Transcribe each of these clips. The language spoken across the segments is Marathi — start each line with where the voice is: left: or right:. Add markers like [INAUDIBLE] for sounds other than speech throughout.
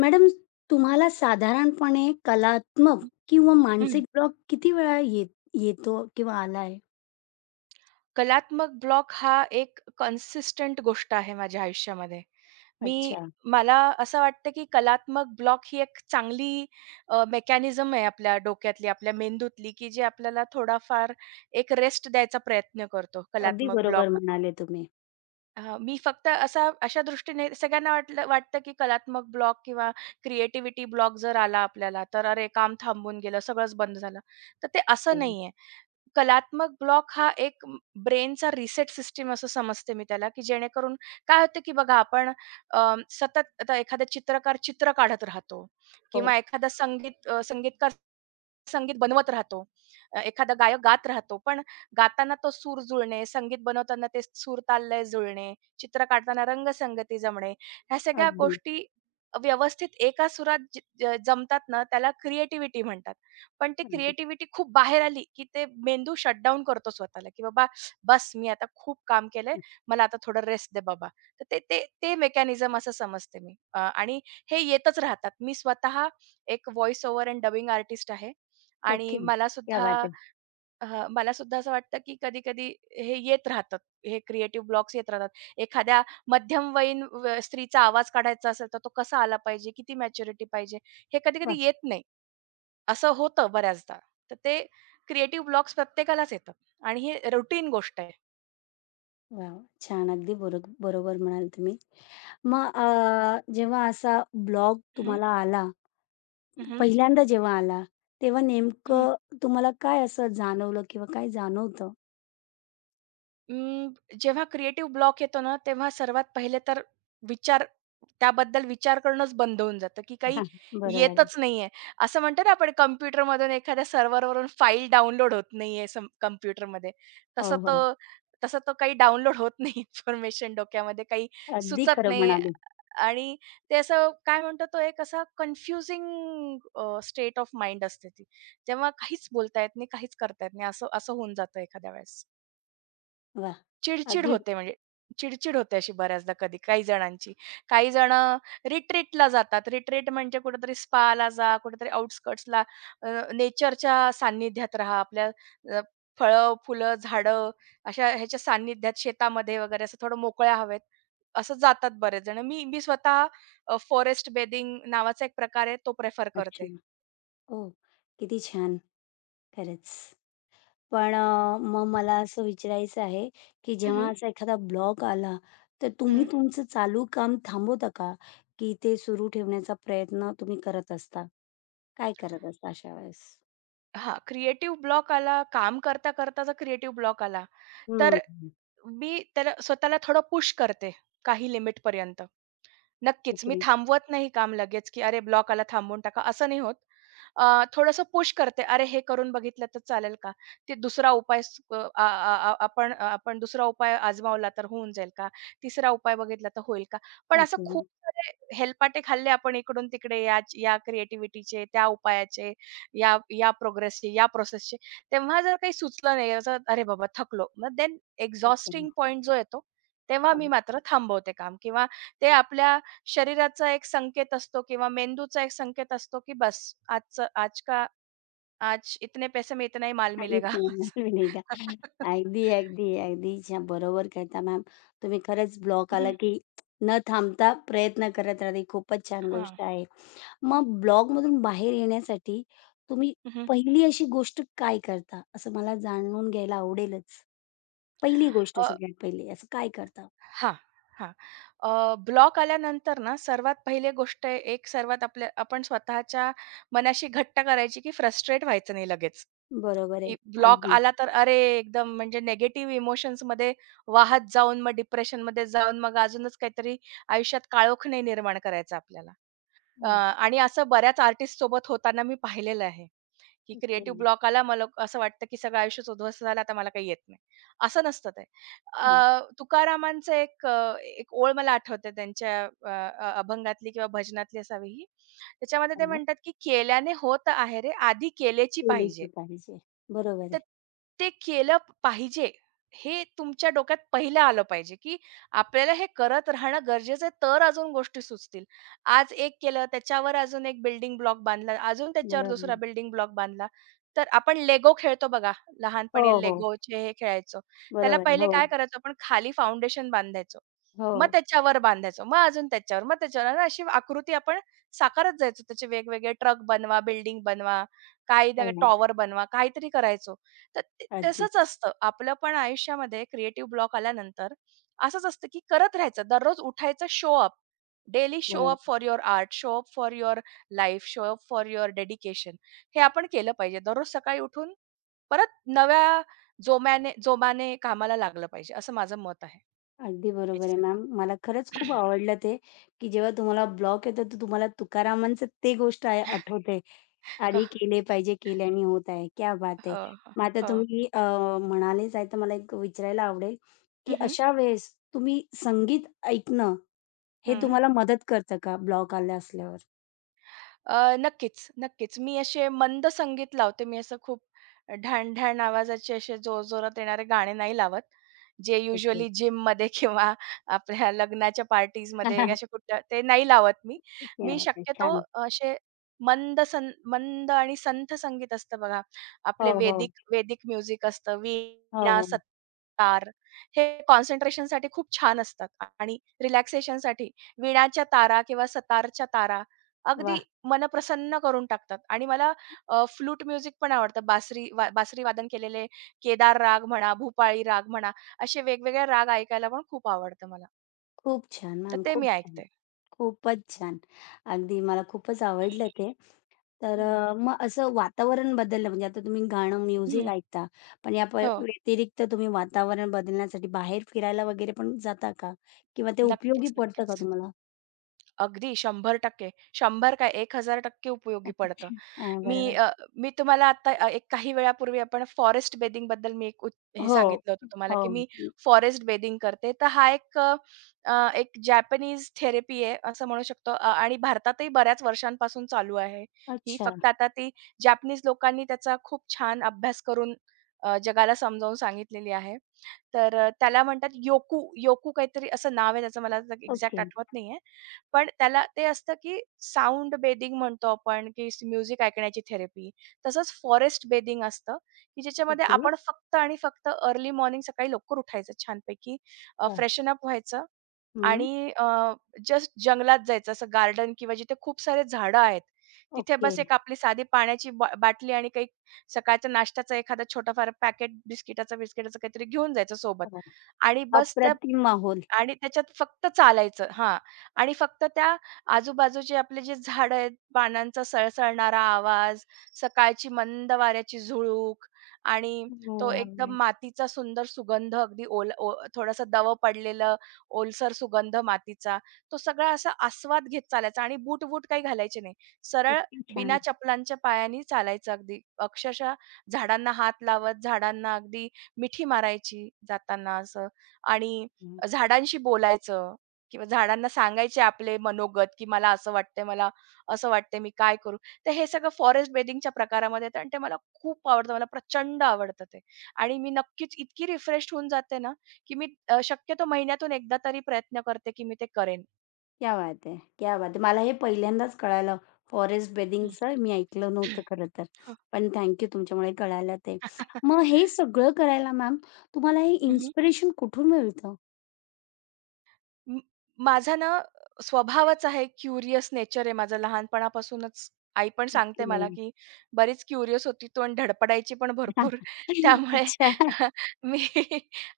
left: मॅडम, तुम्हाला साधारणपणे कलात्मक
right: हं,
left: किंवा मानसिक ब्लॉक किती वेळा येतो किंवा आलाय?
right: कलात्मक ब्लॉक हा एक कन्सिस्टंट गोष्ट आहे माझ्या आयुष्यामध्ये. मी
left: अच्छा.
right: मला असं वाटतं, की कलात्मक ब्लॉक ही एक चांगली मेकॅनिझम आहे आपल्या डोक्यातली, आपल्या मेंदूतली, की जी आपल्याला थोडाफार एक रेस्ट द्यायचा प्रयत्न करतो,
left: अगदी
right: कलात्मक
left: बरोबर
right: ब्लॉक.
left: म्हणाले तुम्ही.
right: मी फक्त असा अशा दृष्टीने सगळ्यांना वाटतं, की कलात्मक ब्लॉक किंवा क्रिएटिव्हिटी ब्लॉक जर आला आपल्याला, तर अरे काम थांबून गेलं, सगळंच बंद झालं. तर ते असं
left: हं.
right: नाहीये. कलात्मक ब्लॉक हा एक ब्रेनचा रिसेट सिस्टम असं समजते मी त्याला, की जेणेकरून काय होतं, की बघा आपण, सतत आता एखादा चित्रकार चित्र काढत राहतो
left: हो.
right: किंवा एखादा संगीतकार संगीत बनवत राहतो. एखादा गायक गात राहतो, पण गाताना तो सूर जुळणे, संगीत बनवताना ते सूर ताल लय जुळणे, चित्र काढताना रंगसंगती जमणे, ह्या सगळ्या
left: अगदी,
right: गोष्टी व्यवस्थित एका सुरात ज ज जमतात ना, त्याला क्रिएटिव्हिटी म्हणतात. पण ती
left: अगदी.
right: क्रिएटिव्हिटी खूप बाहेर आली, की ते मेंदू शटडाउन करतो स्वतःला, की "बाबा बस, मी आता खूप काम केलंय,
left: हं.
right: मला आता थोडं रेस्ट दे बाबा." तर ते ते ते मेकॅनिझम असं समजते मी. आणि हे येतच राहतात. मी स्वतः एक voice over and dubbing artist आहे. आणि
left: ओके. क्या
right: मलासुद्धा,
left: बात है!
right: मलासुद्धा असं वाटतं, की कधी-कधी हे येत राहतात. हे क्रिएटिव्ह ब्लॉक्स येत राहतात. एखाद्या मध्यमवयीन व स्त्रीचा आवाज काढायचा असेल, तर तो कसा आला पाहिजे? किती मॅच्युरिटी पाहिजे? हे
left: वाह!
right: कधी-कधी येत नाही. असं होतं बऱ्याचदा. तर ते क्रिएटिव्ह ब्लॉक्स प्रत्येकालाच येतात आणि हे रुटीन गोष्ट आहे.
left: वाह! वाह! छान. अगदी बरो बरोबर म्हणाले तुम्ही. मग जेव्हा असा ब्लॉग
right: हं,
left: तुम्हाला आला,
right: हं.
left: पहिल्यांदा जेव्हा आला, तेव्हा नेमकं तुम्हाला काय असं जाणवलं किंवा काय जाणवतं?
right: अं, जेव्हा क्रिएटिव्ह ब्लॉक येतो ना, तेव्हा सर्वात पहिले तर विचार त्याबद्दल विचार करणंच बंद होऊन जातं, की काही
left: [LAUGHS] बरोबर. आहे.
right: येतच नाहीये. असं म्हणतो ना आपण, कॉम्प्युटरमधून एखाद्या सर्व्हरवरून फाईल डाउनलोड होत नाहीये सम कॉम्प्युटरमध्ये.
left: हो,
right: तसं
left: हो.
right: तो तसं तो काही डाउनलोड होत नाही [LAUGHS] इन्फॉर्मेशन डोक्यामध्ये काही
left: अगदी
right: सुचत
left: खरं
right: नाही
left: म्हणाले.
right: आणि ते असं काय म्हणतो, तो एक असा कन्फ्युजिंग स्टेट ऑफ माइंड असते ती. जेव्हा काहीच बोलता येत नाही, काहीच करता येत नाही असं असं होऊन जातं एखाद्या वेळेस.
left: वा,
right: चिड-चिड
left: अगदी
right: होते म्हणजे चिड-चिड होते अशी बऱ्याचदा कधी काही जणांची. काही जण रिट्रीटला जातात. रिट्रीट म्हणजे कुठेतरी स्पाला जा, कुठेतरी आउटस्कट्सला, नेचरच्या सान्निध्यात राहा. आपल्या, अ, फळं, फुलं, झाडं, अशा ह्याच्या सान्निध्यात शेतामध्ये वगैरे असं थोडं मोकळ्या हवेत असं जातात बरेच जण. मी मी स्वतः फॉरेस्ट बेथिंग नावाचा एक प्रकार आहे तो प्रिफर
left: अच्छा.
right: करते.
left: ओ, किती छान खरंच. पण मग मला असं विचारायचं आहे, की
right: हं,
left: जेव्हा
right: हं.
left: असा एखादा ब्लॉग आला, तर तुम्ही तुमचं चालू काम थांबवता का? की ते सुरू ठेवण्याचा प्रयत्न तुम्ही करत असता? काय करत असता अशा वेळेस?
right: हां, क्रिएटिव्ह ब्लॉक आला, काम करता-करता जर क्रिएटिव्ह ब्लॉक आला,
left: हं,
right: तर मी त्याला स्वतःला थोडं पुश करते काही लिमिटपर्यंत. नक्कीच. मी
left: ओके,
right: थांबवत नाही काम लगेच, की "अरे, ब्लॉक आला, थांबवून टाका," असं नाही होत. थोडंसं पुश करते, "अरे, हे करून बघितलं तर चालेल का? ते दुसरा उपाय स अ, आ आ आ आपण आपण दुसरा उपाय आजमावला तर होऊन जाईल का? तिसरा उपाय बघितला तर होईल का?" पण असं
left: ओके,
right: खूप सारे हेलपाटे खाल्ले आपण इकडून-तिकडे, याच या या क्रिएटिव्हिटीचे, त्या उपायाचे, या या प्रोग्रेसचे, या प्रोसेसचे. तेव्हा जर काही सुचलं नाही, असं "अरे बाबा, थकलो." मग देन
left: ओके.
right: एक्झॉस्टिंग पॉइंट जो येतो, तेव्हा
left: हो.
right: मी मात्र थांबवते काम किंवा ते आपल्या शरीराचा एक संकेत असतो किंवा मेंदूचा एक संकेत असतो, की बस आजचं आज का, आज इतने पैसे में इतना ही माल
left: काहीच
right: मिलेगा.
left: नाही, [LAUGHS] नाही का?
right: [LAUGHS]
left: अगदी, अगदी, अगदी छान. बरोबर करता मॅम. तुम्ही खरंच ब्लॉक आला,
right: हं,
left: की न थांबता प्रयत्न करत राहते. खूपच छान
right: हां,
left: गोष्ट आहे. मग ब्लॉगमधून बाहेर येण्यासाठी तुम्ही
right: हं,
left: पहिली अशी गोष्ट काय करता? असं मला जाणून घ्यायला आवडेलच. पहिली गोष्ट
right: अ,
left: सगळ्यात पहिली असं काय करता?
right: हां, हां. ब्लॉक आल्यानंतर ना सर्वात पहिले गोष्ट आहे, एक सर्वात आपल्या आपण स्वतःच्या मनाशी घट्ट करायची, की फ्रस्ट्रेट व्हायचं नाही लगेच,
left: बरोबर आहे.
right: की ब्लॉक
left: अगदी.
right: आला तर अरे एकदम म्हणजे निगेटिव्ह इमोशन्समध्ये वाहत जाऊन मग डिप्रेशनमध्ये जाऊन मग अजूनच काहीतरी आयुष्यात काळोख नाही निर्माण करायचा आपल्याला.
left: हां.
right: आणि असं बऱ्याच आर्टिस्टसोबत होताना मी पाहिलेलं आहे, की क्रिएटिव्ह
left: केले.
right: ब्लॉक आला मला असं वाटतं, की सगळं आयुष्यच उद्ध्वस्त झालं, आता मला काही येत नाही. असं नसतं ते.
left: हो.
right: तुकारामांचं एक ओळ मला आठवते त्यांच्या अ, अ, अभंगातली किंवा भजनातली असावी ही. त्याच्यामध्ये ते
left: पण मग
right: म्हणतात, की "केल्याने होत आहे रे, आधी केलेची
left: केलीच
right: पाहिजे."
left: पाहिजे. बरोबर आहे.
right: तर ते केलं पाहिजे. हे तुमच्या डोक्यात पहिलं आलं पाहिजे, की आपल्याला हे करत राहणं गरजेचं आहे, तर अजून गोष्टी सुचतील. आज एक केलं, त्याच्यावर अजून एक बिल्डिंग ब्लॉक बांधला, अजून त्याच्यावर दुसरा
left: बरोबर.
right: बिल्डिंग ब्लॉक बांधला. तर आपण लेगो खेळतो बघा,
left: हो,
right: लहानपणी
left: हो.
right: लेगोचे हे खेळायचो. त्याला
left: बरोबर.
right: पहिले
left: हो.
right: काय करायचो? आपण खाली फाउंडेशन बांधायचो.
left: हो.
right: मग त्याच्यावर बांधायचो, मग अजून त्याच्यावर, मग त्याच्यावर आणि अशी आकृती आपण साकारत जायचो. त्याचे वेगवेगळे ट्रक बनवा, बिल्डिंग बनवा, काही
left: हो.
right: टॉवर बनवा, काहीतरी करायचो. तर ते
left: अगदी.
right: तसंच असतं. आपलं पण आयुष्यामध्ये क्रिएटिव्ह ब्लॉक आल्यानंतर असंच असतं, की करत राहायचं. दररोज उठायचं show up. Daily show up
left: बरोबर.
right: For your art, show up for your life, show up for your dedication. हे आपण केलं पाहिजे. दररोज सकाळी उठून परत नव्या जोमाने कामाला लागलं पाहिजे, असं माझं मत आहे.
left: अगदी बरोबर आहे मॅम.
right: याच्यासाठी.
left: मला खरंच खूप
right: [CLEARS THROAT]
left: आवडलं ते, की जेव्हा तुम्हाला ब्लॉक येतो, तर तुम्हाला तुकारामांचं ते गोष्ट आहे आठवते.
right: हो,
left: आधी केले पाहिजे, केल्याने होत आहे. क्या बात आहे!
right: हो,
left: मग आता
right: हो.
left: तुम्ही म्हणालेच आहे, तर मला एक विचारायला आवडेल, की
right: हं, हं.
left: अशा वेळेस तुम्ही संगीत ऐकणं, हे तुम्हाला मदत करतं का ब्लॉक आला असल्यावर?
right: नक्कीच, नक्कीच. मी असे मंद संगीत लावते. मी असं खूप ढाण-ढाण आवाजाचे असे जोरजोरात येणारे गाणे नाही लावत. जे
left: ओके.
right: युज्युअली जिममध्ये [LAUGHS] किंवा आपल्या लग्नाच्या पार्टीजमध्ये
left: [LAUGHS]
right: असे कुठल्या ते नाही लावत मी.
left: क्या
right: मी
left: बात है!
right: शक्यतो
left: छान.
right: असे मंद आणि संथ संगीत असतं बघा.
left: हो,
right: आपले
left: हो.
right: वैदिक वैदिक म्युझिक असतं.
left: हो,
right: वीणा,
left: हो.
right: सतार हे कॉन्सन्ट्रेशनसाठी खूप छान असतात आणि रिलॅक्सेशनसाठी वीणाच्या तारा किंवा सतारच्या तारा अगदी
left: वाह!
right: मन प्रसन्न करून टाकतात आणि मला फ्लूट म्युझिक पण आवडतं. बासरी वादन केलेले केदार राग म्हणा, भूपाळी राग म्हणा, असे वेगवेगळे राग ऐकायला पण खूप आवडतं मला.
left: खूप छान
right: तर
left: मॅम,
right: ते
left: खूप
right: मी
left: छान.
right: ऐकते.
left: खूपच छान. अगदी मला खूपच आवडलं ते. तर
right: हं.
left: मग असं वातावरण बदललं म्हणजे आता तुम्ही गाणं, म्युझिक
right: हं.
left: ऐकता, पण या
right: हो.
left: व्यतिरिक्त तुम्ही वातावरण बदलण्यासाठी बाहेर फिरायला वगैरे पण जाता का? किंवा ते उपयोगी
right: नक्कीच,
left: पडतं का
right: नक्कीच.
left: तुम्हाला?
right: अगदी 100% 100 काय 1000% उपयोगी पडतं.
left: [LAUGHS] हां,
right: मी
left: बरोबर.
right: अ, मी तुम्हाला आता, एक काही वेळापूर्वी आपण फॉरेस्ट बेथिंगबद्दल मी एक उत हे
left: हो,
right: सांगितलं होतं तुम्हाला,
left: हो.
right: की मी फॉरेस्ट बेदिंग करते. तर हा एक जॅपनीज थेरपी आहे असं म्हणू शकतो, आणि भारतातही बऱ्याच वर्षांपासून चालू आहे ही.
left: अच्छा.
right: फक्त आता ती जॅपनीज लोकांनी त्याचा खूप छान अभ्यास करून, जगाला समजावून सांगितलेली आहे. तर त्याला म्हणतात योकू काहीतरी असं नाव आहे त्याचं, मला
left: ओके,
right: एक्झॅक्ट आठवत नाहीये. पण त्याला ते असतं, की साउंड बेदिंग म्हणतो आपण, की म्युझिक ऐकण्याची थेरपी. तसंच फॉरेस्ट बेदिंग असतं, की ज्याच्यामध्ये
left: ओके.
right: आपण फक्त आणि फक्त अर्ली मॉर्निंग सकाळी लवकर उठायचं छानपैकी,
left: वाह!
right: फ्रेशन अप व्हायचं
left: हं.
right: आणि जस्ट जंगलात जायचं, असं गार्डन किंवा जिथे खूप सारे झाडं आहेत. तिथे
left: ओके.
right: बस एक आपली साधी पाण्याची बाटली आणि काही सकाळच्या नाश्त्याचा एखादा छोटाफार पॅकेट बिस्किटाचं काहीतरी घेऊन जायचं सोबत
left: वाह!
right: आणि बस त्या
left: अप्रतिम माहोल.
right: आणि त्याच्यात फक्त चालायचं हां. आणि फक्त त्या आजूबाजूचे आपले जे झाडं आहेत, पानांचा सळसळणारा आवाज, सकाळची मंद वाऱ्याची झुळूक आणि
left: वाह!
right: तो एकदम
left: वाह!
right: मातीचा सुंदर सुगंध, अगदी ओल ओ थोडंसं दव पडलेलं ओलसर सुगंध मातीचा. तो सगळा असा आस्वाद घेत चालायचा आणि बूट-वूट काही घालायचे नाही. सरळ
left: किती छान.
right: बिना चपलांच्या पायानी चालायचं अगदी. अक्षरशः झाडांना हात लावत, झाडांना अगदी मिठी मारायची जाताना असं, आणि झाडांशी बोलायचं किंवा झाडांना सांगायचे आपले मनोगत, की मला असं वाटतंय, मला असं वाटतंय, मी काय करू? तर हे सगळं फॉरेस्ट बेथिंगच्या प्रकारामध्ये येतं आणि ते मला खूप आवडतं. मला प्रचंड आवडतं ते आणि मी नक्कीच इतकी रिफ्रेश्ड होऊन जाते ना, की मी, शक्यतो महिन्यातून एकदा तरी प्रयत्न करते, की मी ते करेन.
left: क्या बात है! क्या बात है! मला हे पहिल्यांदाच कळालं फॉरेस्ट बेथिंगचं मी ऐकलं
right: हं.
left: नव्हतं
right: [CLEARS THROAT]
left: खरं तर.
right: हो.
left: पण थँक यू तुमच्यामुळे कळालं ते.
right: [LAUGHS] हं.
left: मग हे सगळं करायला मॅम तुम्हाला हे इन्स्पिरेशन कुठून मिळतं?
right: म माझा ना स्वभावच आहे, क्युरियस नेचर आहे माझं लहानपणापासूनच. आई पण सांगते मला,
left: ओके.
right: की बरीच क्युरियस होती तू आणि धडपडायची पण भरपूर. [LAUGHS]
left: [LAUGHS]
right: त्यामुळे
left: अच्छा.
right: [LAUGHS] मी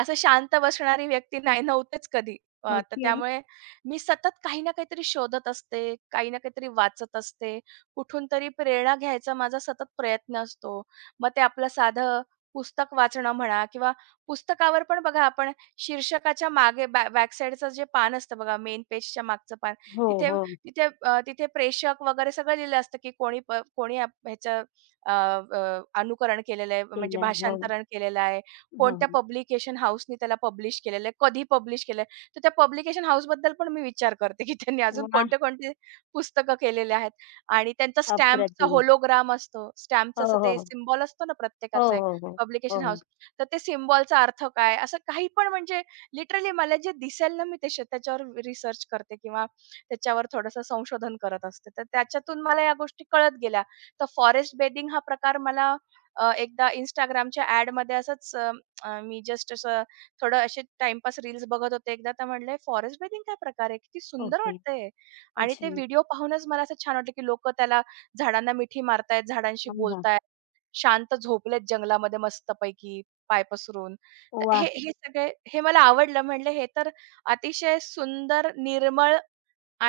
right: असं शांत बसणारी व्यक्ती नव्हतेच कधी. तर
left: ओके.
right: त्यामुळे मी सतत काही ना काहीतरी शोधत असते, काही ना काहीतरी वाचत असते. कुठून तरी प्रेरणा घ्यायचा माझा सतत प्रयत्न असतो. मग ते आपलं साधं पुस्तक वाचणं म्हणा किंवा पुस्तकावर पण बघा आपण शीर्षकाच्या मागे बॅकसाईडचं जे पान असतं बघा, मेन पेजच्या मागचं पान,
left: हो,
right: तिथे
left: हो.
right: तिथे, तिथे प्रेषक वगैरे सगळं लिहिलं असतं, की कोणी ह्याचं, अ, अ, अनुकरण केलेलं आहे, म्हणजे
left: केलंय. हो,
right: भाषांतरण केलेलं आहे.
left: हो,
right: कोणत्या
left: हो.
right: पब्लिकेशन हाऊसनी त्याला पब्लिश केलेलं आहे, कधी पब्लिश केलं, तर त्या पब्लिकेशन हाऊसबद्दल पण मी विचार करते, की त्यांनी अजून
left: वाह!
right: कोणते-कोणते पुस्तकं केलेले आहेत आणि त्यांचा स्टॅम्पचा
left: अप्रतिम.
right: होलोग्राम असतो.
left: हो,
right: स्टॅम्पचं असं ते
left: हो.
right: सिम्बॉल असतो ना
left: हो,
right: प्रत्येकाचा एक,
left: हो, हो. हो,
right: पब्लिकेशन,
left: हो.
right: तर ते सिम्बॉलचा अर्थ काय? असं काही पण म्हणजे लिटरली मला जे दिसेल ना मी ते श त्याच्यावर रिसर्च करते किंवा त्याच्यावर थोडंसं संशोधन करत असते. तर त्याच्यातून मला या गोष्टी कळत गेल्या. तर फॉरेस्ट बेदिंग हा प्रकार मला, एकदा Instagramच्या ॲडमध्ये असंच, अ, अ, मी जस्ट असं थोडं असे टाईमपास रील्स बघत होते. एकदा तर म्हटले फॉरेस्ट बेथिंग काय प्रकार आहे? किती सुंदर
left: ओके.
right: वाटतंय आणि
left: अच्छा.
right: ते व्हिडिओ पाहूनच मला असं छान वाटलं, की लोकं त्याला झाडांना मिठी मारतायत, झाडांशी
left: हां, हां.
right: बोलतायत. शांत झोपलेत जंगलामध्ये मस्तपैकी पाय पसरून. तर हे
left: वाह!
right: हे सगळे हे मला आवडलं. म्हणलं हे तर अतिशय सुंदर, निर्मळ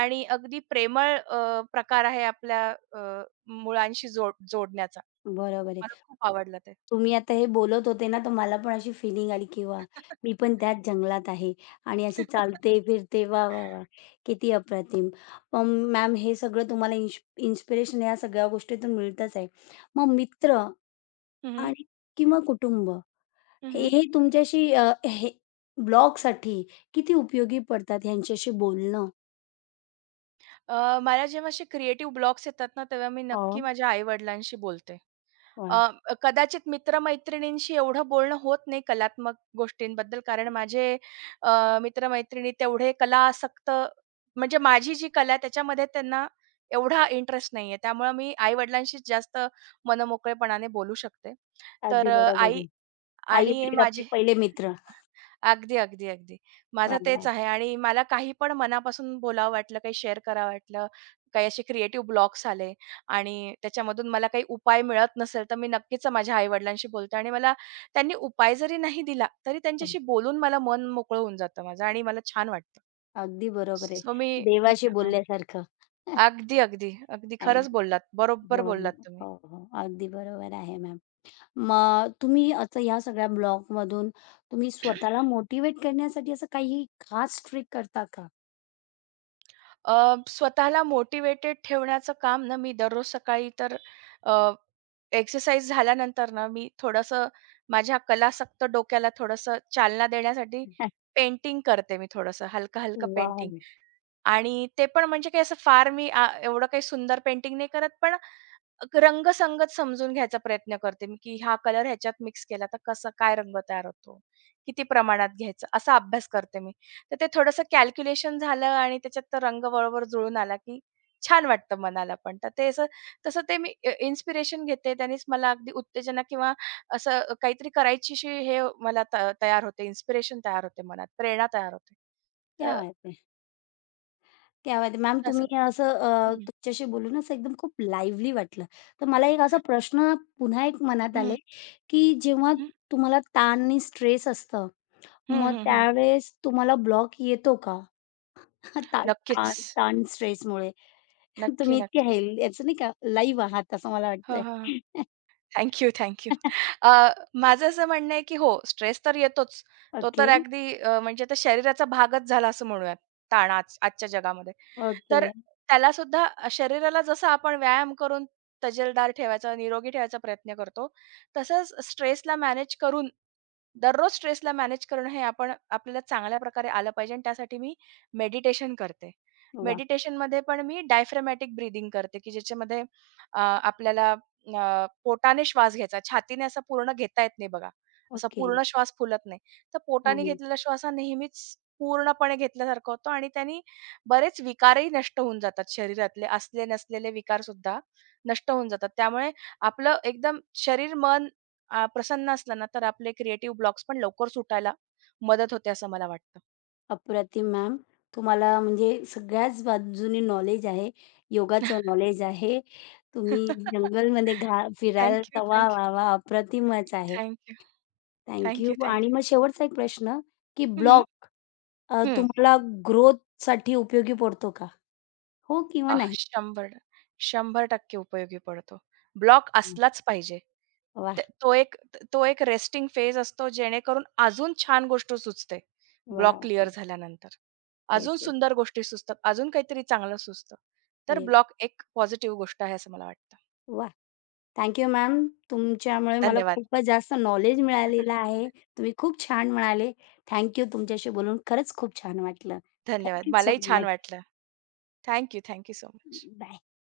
right: आणि अगदी प्रेमळ, प्रकार आहे आपल्या, मुळांशी जोडण्याचा.
left: बरोबर आहे.
right: मला खूप आवडलं ते.
left: तुम्ही आता हे बोलत होते ना, तर मला पण अशी फिलिंग आली, की वाह! मी
right: [LAUGHS]
left: पण त्याच जंगलात आहे आणि अशी चालते, फिरते. वाह, वाह, वाह! किती अप्रतिम. मग मॅम हे सगळं तुम्हाला इन्स्पिरेशन या सगळ्या गोष्टीतून मिळतच आहे. मग मित्र
right: हं, हं.
left: आणि किंवा कुटुंब
right: हं, हं.
left: हे तुमच्याशी हे ब्लॉगसाठी किती उपयोगी पडतात ह्यांच्याशी बोलणं?
right: मला जेव्हा असे क्रिएटिव्ह ब्लॉक्स येतात ना, तेव्हा मी
left: हो,
right: नक्की माझ्या आई-वडिलांशी बोलते. अ,
left: वाह!
right: कदाचित मित्र-मैत्रिणींशी एवढं बोलणं होत नाही कलात्मक गोष्टींबद्दल, कारण माझे मित्र तेवढे कलासक्त, म्हणजे माझी जी कला आहे त्याच्यामध्ये त्यांना एवढा इंटरेस्ट नाहीये. त्यामुळे मी आई-वडिलांशीच जास्त मनमोकळेपणाने बोलू शकते. तर
left: अगदी बरोबर
right: आई
left: आहे.
right: आणि
left: आई-वडील आपले
right: माझे
left: पहिले मित्र.
right: अगदी, अगदी, अगदी.
left: वाह,
right: माझं तेच
left: वाह!
right: आहे आणि मला काही पण मनापासून बोलावं वाटलं, काही शेअर करावं वाटलं, काही असे क्रिएटिव्ह ब्लॉक्स आले आणि त्याच्यामधून मला काही उपाय मिळत नसेल, तर मी नक्कीच माझ्या आई-वडिलांशी बोलते आणि मला त्यांनी उपाय जरी नाही दिला, तरी त्यांच्याशी बोलून मला मन मोकळं होऊन जातं माझं आणि मला छान वाटतं.
left: अगदी बरोबर आहे.
right: सो मी
left: देवाशी बोलल्यासारखं.
right: अगदी, अगदी, अगदी खरंच
left: अगदी.
right: बोललात.
left: हो,
right: बरोबर
left: हो.
right: बोललात
left: हो,
right: तुम्ही.
left: हो. अगदी बरोबर आहे मॅम. मग तुम्ही असं ह्या सगळ्या ब्लॉगमधून तुम्ही स्वतःला मोटिव्हेट करण्यासाठी असं काही खास ट्रिक करता का?
right: स्वतःला मोटिव्हेटेड ठेवण्याचं काम ना मी दररोज सकाळी तर एक्सरसाइज झाल्यानंतर ना मी थोडंसं माझ्या कलासक्त डोक्याला थोडंसं चालना देण्यासाठी पेंटिंग करते मी, थोडंसं हलकं-हलकं पेंटिंग.
left: वॉव!
right: आणि ते पण म्हणजे काही असं फार एवढं काही सुंदर पेंटिंग नाही करत, पण रंगसंगत समजून घ्यायचा प्रयत्न करते मी, की हा कलर ह्याच्यात मिक्स केला तर कसा काय रंग तयार होतो, किती प्रमाणात घ्यायचं, असा अभ्यास करते मी. तर ते थोडंसं कॅल्क्युलेशन झालं आणि त्याच्यात तो रंग बरोबर जुळून आला, की छान वाटतं मनाला पण. तर ते असं तसं ते मी इन्स्पिरेशन घेते. त्यानेच मला अगदी उत्तेजना किंवा असं काहीतरी करायची अशी हे मला तयार होते, इन्स्पिरेशन तयार होते मनात, प्रेरणा तयार होते.
left: क्या
right: तर
left: बात है! क्या बात है! मॅम
right: असं
left: तुम्ही
right: होतं.
left: असं तुमच्याशी बोलून असं एकदम खूप लाईव्हली वाटलं. तर मला एक असा प्रश्न पुन्हा एक मनात
right: हं,
left: आलाय,
right: हं.
left: की जेव्हा तुम्हाला ताण आणि स्ट्रेस असतं,
right: हं,
left: मग
right: हं, हं.
left: त्यावेळेस तुम्हाला ब्लॉक येतो का? हां, ताण
right: नक्कीच.
left: ताण ताण स्ट्रेसमुळे. [LAUGHS]
right: नक्की,
left: तुम्ही इतके
right: नक्की.
left: हेल्दी याचं नाही का लाईव्ह आहात असं मला
right: हां,
left: वाटतंय.
right: हां, हां. Thank you, thank you.
left: [LAUGHS]
right: अ, माझं असं म्हणणं आहे, की हो, स्ट्रेस तर येतोच. तो
left: ओके,
right: तर अगदी, म्हणजे आता शरीराचा भागच झाला असं म्हणूयात ताण आज आजच्या जगामध्ये.
left: ओके.
right: तर त्याला सुद्धा शरीराला जसा आपण व्यायाम करून तजेलदार ठेवायचा, निरोगी ठेवायचा प्रयत्न करतो, तसंच स्ट्रेसला मॅनेज करून दररोज स्ट्रेसला मॅनेज करणं हे आपण आपल्याला चांगल्या प्रकारे आलं पाहिजे आणि त्यासाठी मी मेडिटेशन करते.
left: वाह!
right: मेडिटेशनमध्ये पण मी डायफ्रॅमॅटिक ब्रीथिंग करते, की ज्याच्यामध्ये, आपल्याला, पोटाने श्वास घ्यायचा. छातीने असा पूर्ण घेता येत नाही बघा. असा
left: ओके.
right: पूर्ण श्वास फुलत नाही. तर
left: हं,
right: पोटाने
left: हं.
right: घेतलेला श्वास हा नेहमीच पूर्णपणे घेतल्यासारखा होतो आणि त्याने बरेच विकारही नष्ट होऊन जातात शरीरातले, असले नसलेले विकारसुद्धा नष्ट होऊन जातात. त्यामुळे आपलं एकदम शरीर, मन, प्रसन्न असलं ना, तर आपले क्रिएटिव्ह ब्लॉक्स पण लवकर सुटायला मदत होते असं मला वाटतं.
left: अप्रतिम मॅम. तुम्हाला म्हणजे सगळ्याच बाजूनी नॉलेज आहे. योगाचं नॉलेज आहे. तुम्ही
right: [LAUGHS]
left: जंगलमध्ये फिरायला
right: थँक यू,
left: तर वाह,
right: थँक यू,
left: वाह, वाह! अप्रतिमच आहे.
right: थँक
left: थँक आणि मग शेवटचा एक प्रश्न, की
right: [LAUGHS]
left: ब्लॉग तुम्हाला ग्रोथसाठी उपयोगी पडतो का? हो किंवा
right: आह,
left: नाही.
right: 100% उपयोगी पडतो. ब्लॉक
left: हं.
right: असलाच पाहिजे.
left: वाह!
right: त तो एक तो एक रेस्टिंग फेज असतो, जेणेकरून अजून छान गोष्ट सुचते.
left: वाह!
right: ब्लॉक
left: वाह!
right: क्लिअर झाल्यानंतर.
left: येस,
right: अजून
left: येस.
right: सुंदर गोष्टी सुचतात, अजून काहीतरी चांगलं सुचतं. तर
left: रिअली.
right: ब्लॉक एक पॉझिटिव्ह गोष्ट आहे असं मला वाटतं.
left: वाह! Thank you ma'am. तुमच्यामुळे मला
right: धन्यवाद.
left: खूपच जास्त नॉलेज मिळालेलं
right: [LAUGHS]
left: आहे. तुम्ही खूप छान म्हणाले. Thank you. तुमच्याशी बोलून खरंच खूप छान वाटलं.
right: धन्यवाद.
left: थँक सो
right: मलाही छान
left: मच.
right: वाटलं. Thank you, so much.
left: Bye.